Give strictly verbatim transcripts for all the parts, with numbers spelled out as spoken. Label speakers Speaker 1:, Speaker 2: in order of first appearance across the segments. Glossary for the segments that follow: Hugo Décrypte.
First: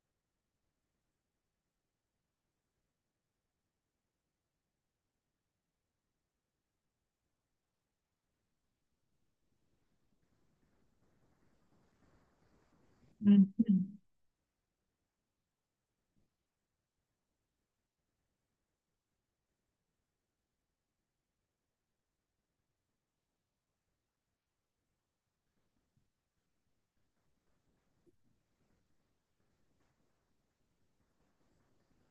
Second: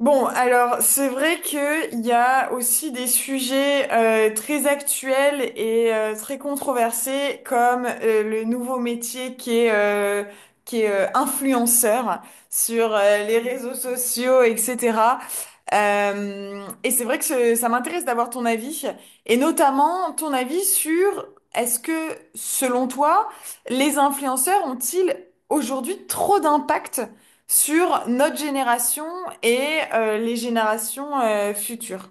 Speaker 1: Bon, alors c'est vrai que il y a aussi des sujets euh, très actuels et euh, très controversés comme euh, le nouveau métier qui est euh, qui est euh, influenceur sur euh, les réseaux
Speaker 2: Mhm.
Speaker 1: sociaux, et cetera. Euh, et c'est vrai que ce- ça m'intéresse d'avoir ton avis et notamment ton avis sur est-ce que, selon toi, les influenceurs ont-ils aujourd'hui trop d'impact sur notre génération et euh, les générations euh, futures?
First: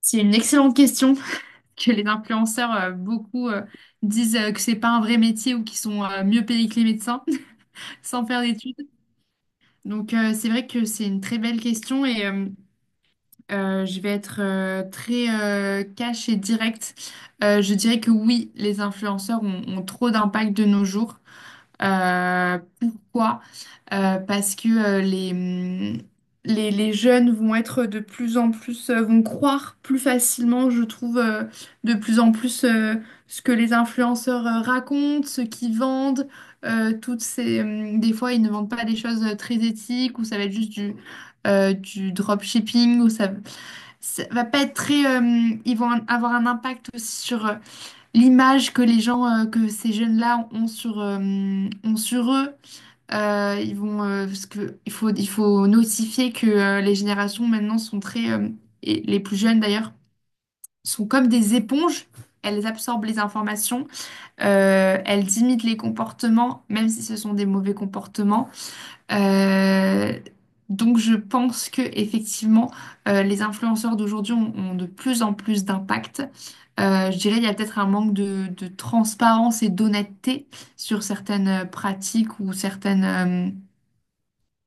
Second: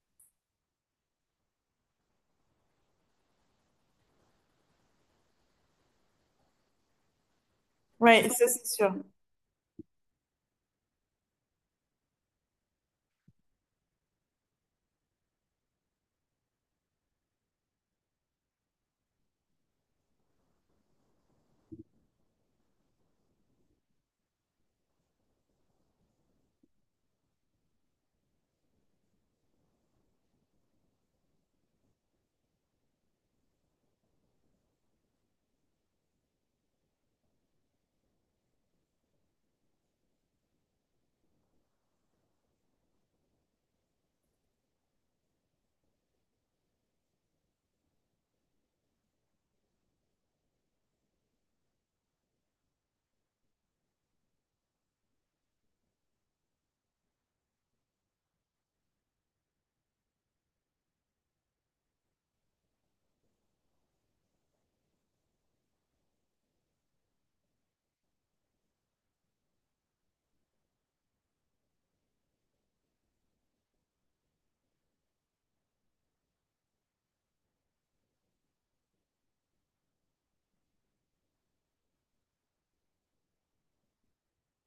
Speaker 2: C'est une excellente question que les influenceurs, euh, beaucoup euh, disent euh, que c'est pas un vrai métier ou qu'ils sont euh, mieux payés que les médecins sans
Speaker 1: Oui,
Speaker 2: faire
Speaker 1: ça c'est
Speaker 2: d'études.
Speaker 1: sûr.
Speaker 2: Donc euh, c'est vrai que c'est une très belle question et euh, euh, je vais être euh, très euh, cash et directe. Euh, je dirais que oui, les influenceurs ont, ont trop d'impact de nos jours. Euh, pourquoi? Euh, parce que euh, les, hum, les, les jeunes vont être de plus en plus, euh, vont croire plus facilement, je trouve, euh, de plus en plus euh, ce que les influenceurs euh, racontent, ce qu'ils vendent, euh, toutes ces, hum, des fois, ils ne vendent pas des choses euh, très éthiques, ou ça va être juste du, euh, du dropshipping, ou ça, ça va pas être très, hum, ils vont avoir un impact aussi sur euh, l'image que les gens, euh, que ces jeunes-là ont sur, euh, ont sur eux. Euh, ils vont, euh, parce que il faut, il faut notifier que euh, les générations maintenant sont très, euh, et les plus jeunes d'ailleurs, sont comme des éponges. Elles absorbent les informations, euh, elles imitent les comportements, même si ce sont des mauvais comportements. Euh, donc je pense que effectivement, euh, les influenceurs d'aujourd'hui ont, ont de plus en plus d'impact. Euh, je dirais il y a peut-être un manque de, de transparence et d'honnêteté sur certaines euh, pratiques ou certaines euh,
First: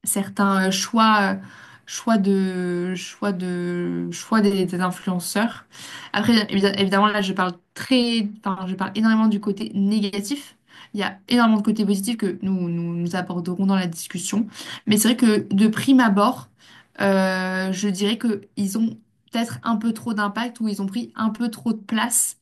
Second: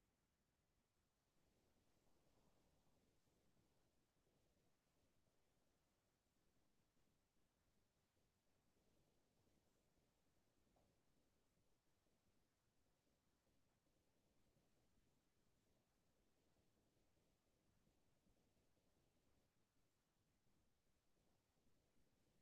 Speaker 2: certains euh, choix, euh, choix de, choix de, choix des, des influenceurs. Après, évi- évidemment, là, je parle très, enfin, je parle énormément du côté négatif. Il y a énormément de côtés positifs que nous, nous, nous aborderons dans la discussion. Mais c'est vrai que de prime abord, euh, je dirais que ils ont peut-être un peu trop d'impact ou ils ont pris un peu trop de place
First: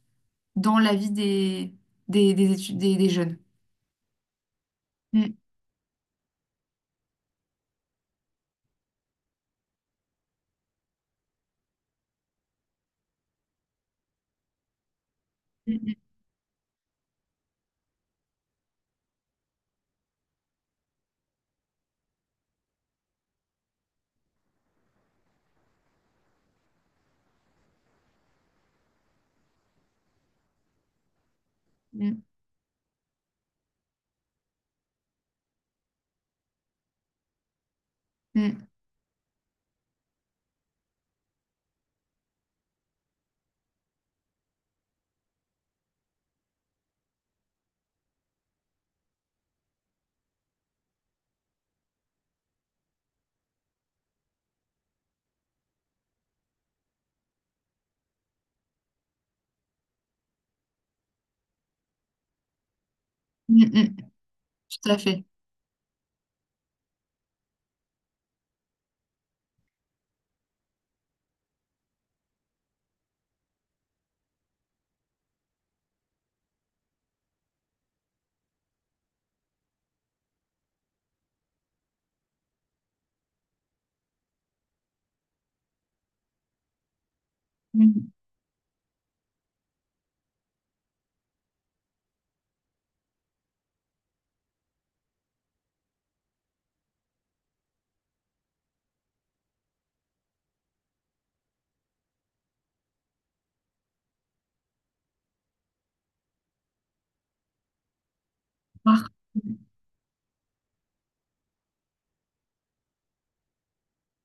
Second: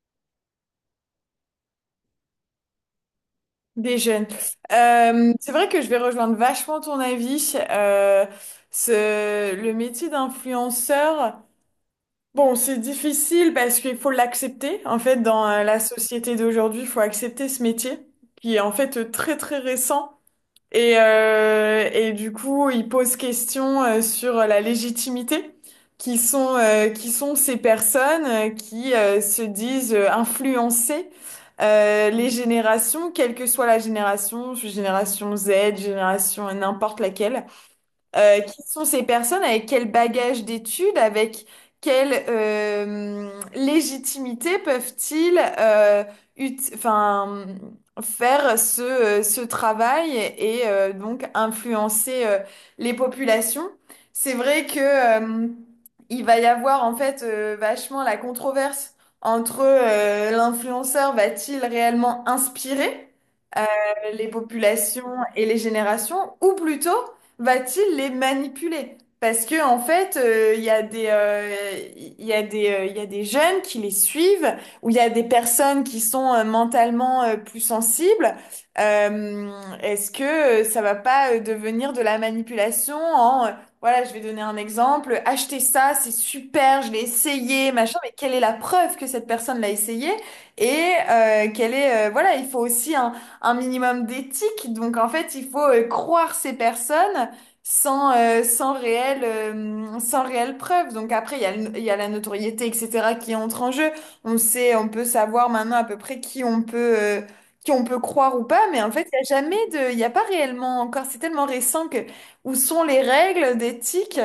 Speaker 2: dans la vie des, des, des, étu- des, des jeunes.
Speaker 1: Des jeunes. Euh,
Speaker 2: Mm,
Speaker 1: c'est vrai que je vais rejoindre vachement ton avis. Euh, ce, le métier d'influenceur, bon, c'est difficile parce qu'il faut l'accepter. En fait, dans euh, la
Speaker 2: mm,
Speaker 1: société d'aujourd'hui, il faut accepter ce métier qui est en fait euh, très très récent. Et, euh, et du coup, il pose question euh, sur la légitimité. Qui sont, euh, qui sont ces personnes euh, qui euh, se disent euh, influencer euh,
Speaker 2: mm,
Speaker 1: les générations, quelle que soit la génération, génération Z, génération n'importe laquelle. Euh, qui
Speaker 2: mm,
Speaker 1: sont ces personnes, avec quel bagage d'études, avec quelle euh, légitimité peuvent-ils euh, ut- enfin, faire ce, euh, ce travail et euh, donc influencer euh, les populations. C'est vrai que euh, il va y avoir en fait euh, vachement la controverse entre euh, l'influenceur va-t-il réellement inspirer euh,
Speaker 2: mm, mm, mm.
Speaker 1: les
Speaker 2: Tout à
Speaker 1: populations
Speaker 2: fait.
Speaker 1: et les générations, ou plutôt va-t-il les manipuler? Parce que en fait, euh, il y a des, euh, il y a des, euh, il y a des jeunes qui les suivent, ou il y a des personnes qui sont euh, mentalement euh, plus sensibles. Euh, est-ce que euh, ça va pas euh, devenir de la manipulation en, euh, voilà, je vais donner un exemple: acheter ça, c'est super, je l'ai essayé, machin, mais quelle est la preuve que cette personne l'a essayé? Et euh, quelle est, euh, voilà, il faut aussi un un minimum d'éthique. Donc en fait, il faut euh, croire ces personnes sans, euh, sans réelle, euh, sans réelle preuve. Donc après, il y a, le- il y a la notoriété, et cetera, qui entre en jeu. On sait, on peut savoir maintenant à peu près qui on peut, euh, qui on peut croire ou pas, mais en fait,
Speaker 2: Voir.
Speaker 1: il n'y a jamais de, il n'y a pas réellement encore, c'est tellement récent que, où sont les règles d'éthique?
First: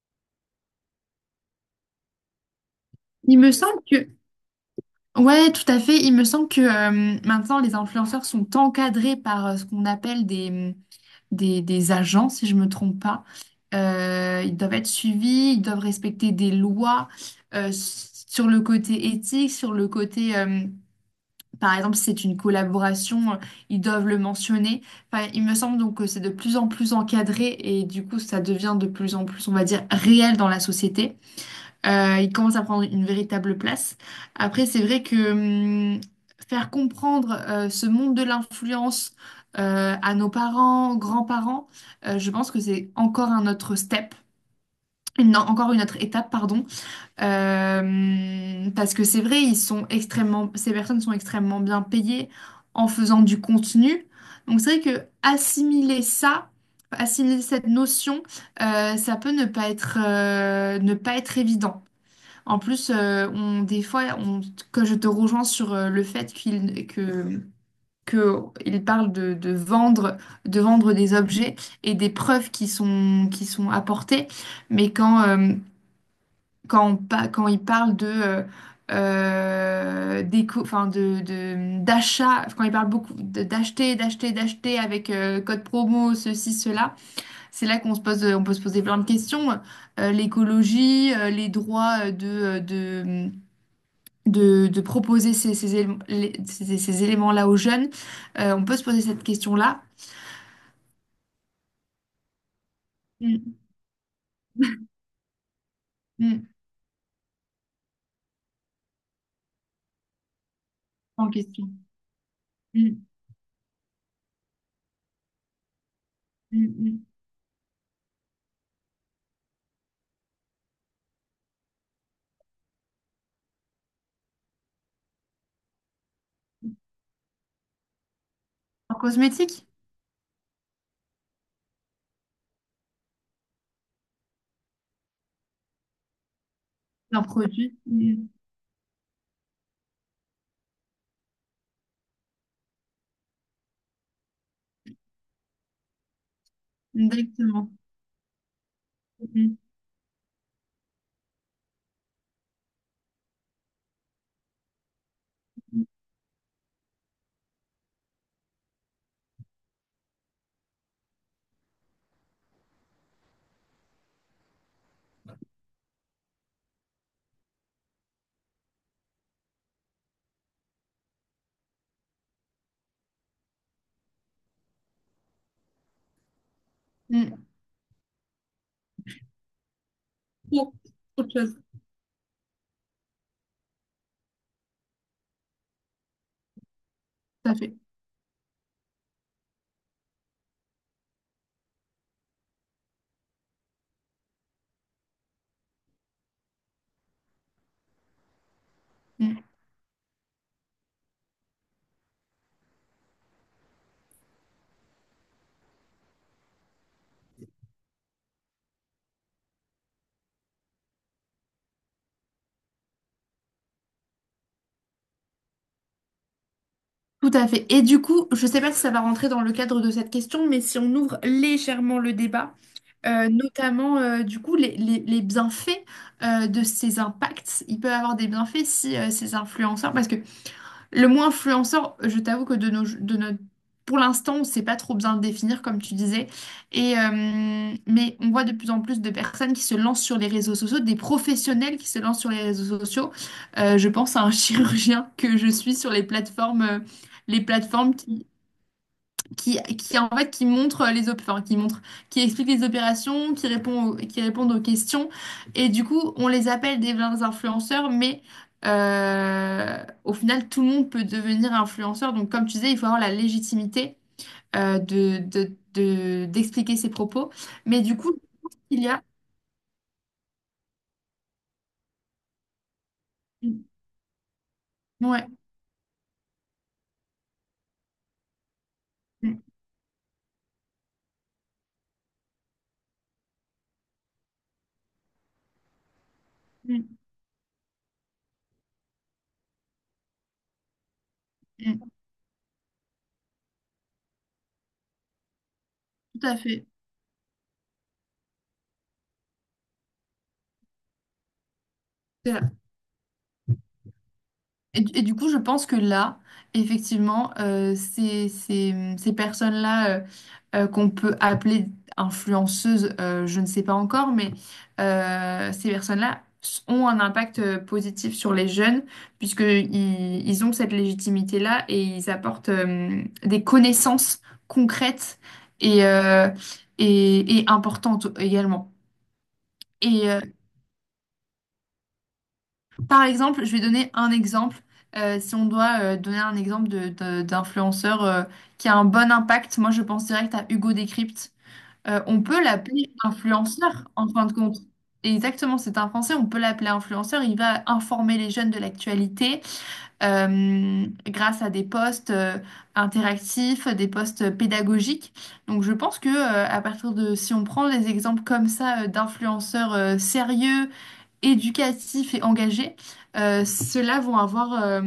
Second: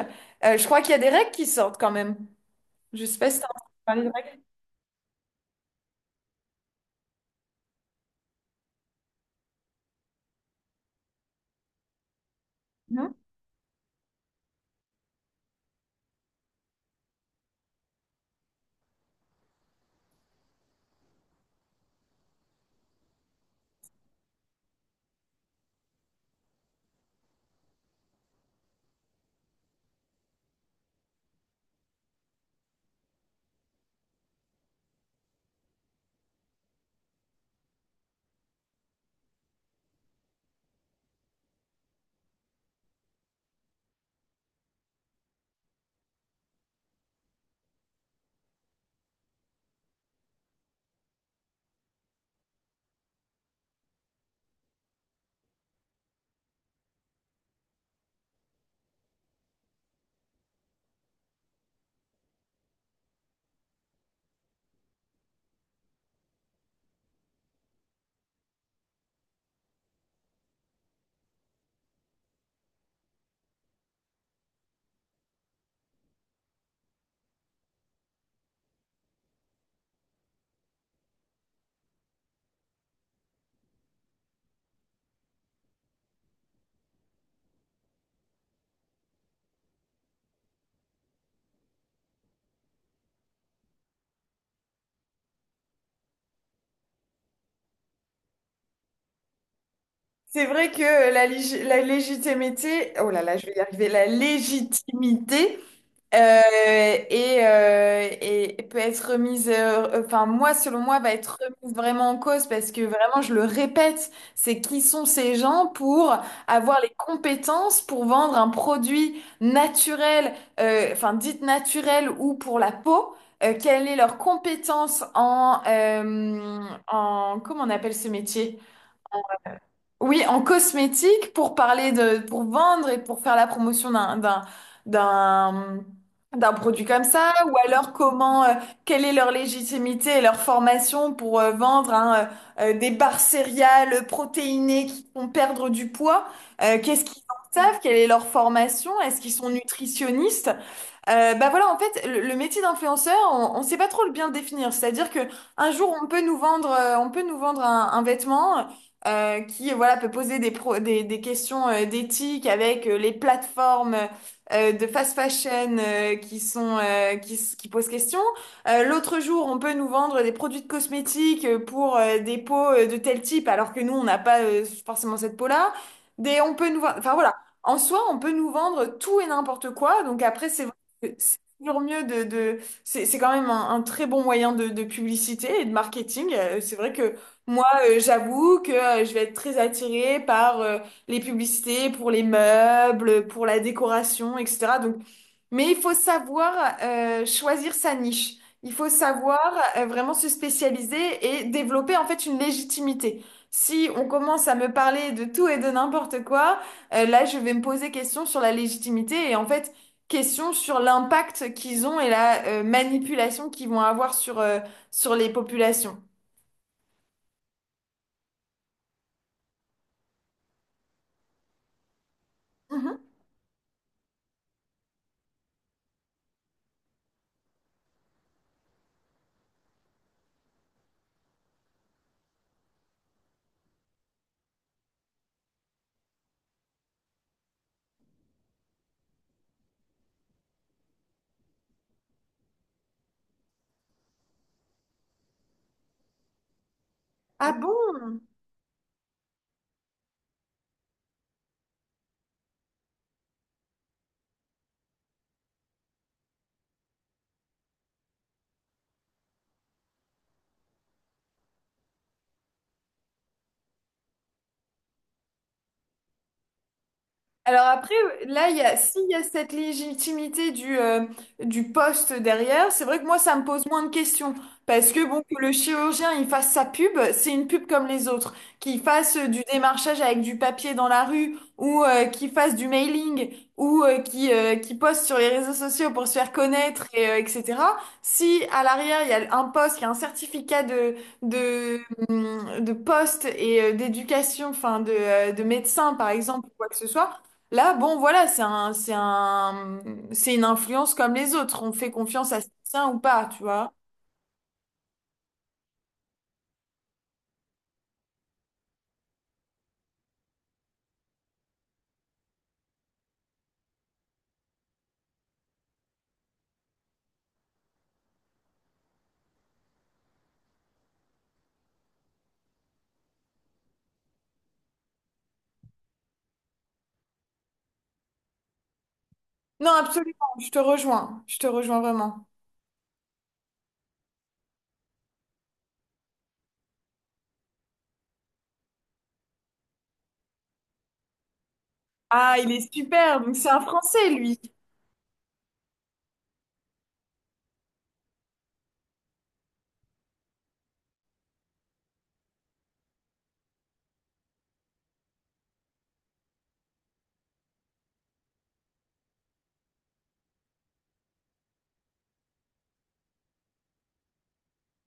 Speaker 1: Euh, je crois qu'il y a des règles qui sortent quand même. Je sais pas
Speaker 2: Il
Speaker 1: si t'as
Speaker 2: me
Speaker 1: entendu
Speaker 2: semble
Speaker 1: parler
Speaker 2: que,
Speaker 1: de
Speaker 2: ouais, tout à fait. Il me semble que euh, maintenant, les influenceurs sont encadrés par euh, ce qu'on appelle des, des, des agents, si je me trompe
Speaker 1: règles.
Speaker 2: pas. Euh, ils doivent être suivis, ils doivent respecter des lois euh, s- sur le côté éthique, sur le côté, euh, par exemple, si c'est une collaboration, euh, ils doivent le mentionner. Enfin, il me semble donc que c'est de plus en plus encadré et du coup, ça devient de plus en plus, on va dire, réel dans la société. Euh, il commence à prendre une véritable place. Après, c'est vrai que hum, faire comprendre euh, ce monde de l'influence euh, à nos parents, grands-parents, euh, je pense que c'est encore un autre step. Une- non, encore une autre étape, pardon. Euh, parce que c'est vrai, ils sont extrêmement, ces personnes sont extrêmement bien payées en faisant du contenu. Donc c'est vrai que assimiler ça, assimiler cette notion, euh, ça peut ne pas être, euh, ne pas être évident. En plus, euh, on, des fois, on, que je te rejoins sur euh, le fait qu'il que, que il parle de, de vendre, de vendre des objets et des preuves qui sont, qui sont apportées, mais quand, euh, quand, on pa- quand il parle de, euh, euh, d'éco- enfin de, de- d'achat, quand il parle beaucoup de- d'acheter, d'acheter, d'acheter avec euh, code promo, ceci, cela, c'est là qu'on se pose, on peut se poser plein de questions. Euh, l'écologie, euh, les droits euh, de, de, de proposer ces, ces élé- les- ces- ces éléments-là aux jeunes. Euh, on peut se poser cette question-là.
Speaker 1: C'est vrai que la, lég- la légitimité, oh là là, je vais
Speaker 2: Mm,
Speaker 1: y arriver, la légitimité
Speaker 2: mm,
Speaker 1: euh, et, euh, et peut être remise, euh, enfin moi, selon moi, va
Speaker 2: En
Speaker 1: être
Speaker 2: question.
Speaker 1: remise vraiment en cause parce que
Speaker 2: Mm,
Speaker 1: vraiment, je le répète, c'est qui sont ces gens pour
Speaker 2: mm,
Speaker 1: avoir les
Speaker 2: mm.
Speaker 1: compétences pour vendre un produit naturel, euh, enfin dit naturel ou pour la peau. euh, quelle est leur compétence en, euh, en, comment on appelle ce métier?
Speaker 2: En cosmétique?
Speaker 1: Oui, en cosmétique, pour parler de, pour vendre et pour faire la promotion d'un, d'un, d'un, d'un produit comme
Speaker 2: Un
Speaker 1: ça, ou
Speaker 2: produit?
Speaker 1: alors
Speaker 2: Mm.
Speaker 1: comment, euh, quelle est leur légitimité et leur formation pour euh, vendre, hein, euh, euh, des barres céréales protéinées qui font perdre du poids. Euh, qu'est-ce qu'ils en
Speaker 2: Exactement.
Speaker 1: savent? Quelle est leur formation? Est-ce qu'ils sont
Speaker 2: Mm,
Speaker 1: nutritionnistes? Euh, bah voilà, en fait, le, le métier d'influenceur, on ne sait pas trop le bien le définir. C'est-à-dire que un
Speaker 2: mm,
Speaker 1: jour, on peut nous vendre, euh, on peut nous vendre un, un vêtement euh, qui, voilà, peut poser des, pro- des, des questions euh, d'éthique avec euh, les plateformes euh, de fast fashion euh, qui sont, euh, qui, s- qui posent question. Euh, l'autre jour, on peut nous vendre des produits de cosmétiques euh, pour euh, des peaux euh, de tel type, alors que nous, on n'a pas euh, forcément cette peau-là. Des, on peut nous vendre, enfin voilà.
Speaker 2: mm.
Speaker 1: En soi, on peut nous vendre tout et n'importe quoi. Donc après, c'est c'est
Speaker 2: Autre chose.
Speaker 1: toujours mieux de, de- c'est c'est quand même un, un très bon moyen de, de publicité et de marketing. Euh, C'est vrai que
Speaker 2: Tout à
Speaker 1: moi,
Speaker 2: fait.
Speaker 1: euh, j'avoue que euh, je vais être très attirée par euh, les publicités pour les meubles, pour la décoration, et cetera. Donc, mais il faut savoir euh, choisir sa niche. Il faut
Speaker 2: Mm.
Speaker 1: savoir euh, vraiment se spécialiser et développer en fait une légitimité. Si on commence à me parler de tout et de n'importe quoi, euh, là je vais me poser question sur la légitimité et en fait question sur l'impact qu'ils ont et la euh, manipulation qu'ils vont avoir sur, euh, sur les populations.
Speaker 2: Tout à fait. Et du coup, je ne sais pas si ça va rentrer dans le cadre de cette question, mais si on ouvre légèrement le débat,
Speaker 1: Mhm.
Speaker 2: euh, notamment euh, du coup les, les- les bienfaits euh, de ces impacts, il peut avoir des bienfaits si euh, ces influenceurs, parce que le mot influenceur, je t'avoue que de nos, de notre, pour l'instant, on ne sait pas trop bien le définir, comme tu disais. Et, euh, mais on voit de plus en plus de personnes qui se lancent sur les réseaux sociaux, des professionnels qui se lancent sur les réseaux sociaux. Euh, je pense à un chirurgien que je suis sur les plateformes, euh, les
Speaker 1: Ah
Speaker 2: plateformes
Speaker 1: bon?
Speaker 2: qui qui, qui en fait qui montre les op- enfin, qui montre qui explique les opérations qui répond aux- qui répondent aux questions et du coup on les appelle des vrais influenceurs mais euh, au final tout le monde peut devenir influenceur donc comme tu disais il faut avoir la légitimité euh, de, de, de- d'expliquer ses propos
Speaker 1: Alors
Speaker 2: mais
Speaker 1: après,
Speaker 2: du coup
Speaker 1: là, il y a,
Speaker 2: il y a
Speaker 1: s'il y a cette légitimité du, euh, du poste derrière, c'est vrai que moi, ça me pose moins de questions. Parce que bon,
Speaker 2: ouais.
Speaker 1: que le chirurgien, il fasse sa pub, c'est une pub comme les autres. Qu'il fasse euh,
Speaker 2: Mm,
Speaker 1: du démarchage avec du papier dans la rue, ou euh, qu'il fasse du mailing, ou euh, qu'il euh, qu'il poste sur les réseaux sociaux pour se faire connaître,
Speaker 2: mm,
Speaker 1: et, euh, et cetera. Si à l'arrière, il y a un poste, il y a un certificat de, de,
Speaker 2: mm.
Speaker 1: hum, de poste et euh, d'éducation, enfin de, euh, de médecin, par
Speaker 2: Tout à
Speaker 1: exemple, ou quoi
Speaker 2: fait.
Speaker 1: que ce soit, là, bon, voilà, c'est un, c'est un, c'est une influence comme les autres. On fait confiance à certains ou pas, tu vois.
Speaker 2: Et, du et du coup, je pense que là, effectivement, euh, ces, ces- ces personnes-là euh, euh, qu'on peut appeler influenceuses, euh, je ne sais pas encore, mais euh, ces personnes-là s- ont un impact euh, positif sur les jeunes, puisque ils, ils ont cette légitimité-là et ils apportent euh, des connaissances concrètes et, euh, et, et importantes également.
Speaker 1: Non,
Speaker 2: Et, euh,
Speaker 1: absolument, je te rejoins. Je te rejoins vraiment.
Speaker 2: Par exemple, je vais donner un exemple. Euh, si on doit euh, donner un exemple de, de- d'influenceur euh, qui a un bon impact, moi je pense direct à Hugo Décrypte. Euh, on
Speaker 1: Ah,
Speaker 2: peut
Speaker 1: il est
Speaker 2: l'appeler
Speaker 1: super. Donc, c'est un
Speaker 2: influenceur en
Speaker 1: Français,
Speaker 2: fin de
Speaker 1: lui.
Speaker 2: compte. Exactement, c'est un Français, on peut l'appeler influenceur. Il va informer les jeunes de l'actualité euh, grâce à des posts euh, interactifs, des posts pédagogiques. Donc je pense que euh, à partir de si on prend des exemples comme ça euh, d'influenceurs euh, sérieux, éducatifs et engagés, euh, ceux-là vont avoir, euh,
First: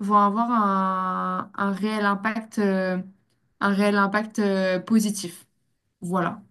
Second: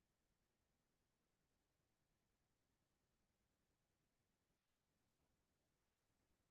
Speaker 2: vont avoir un, un réel impact, euh, un réel impact, euh, positif. Voilà.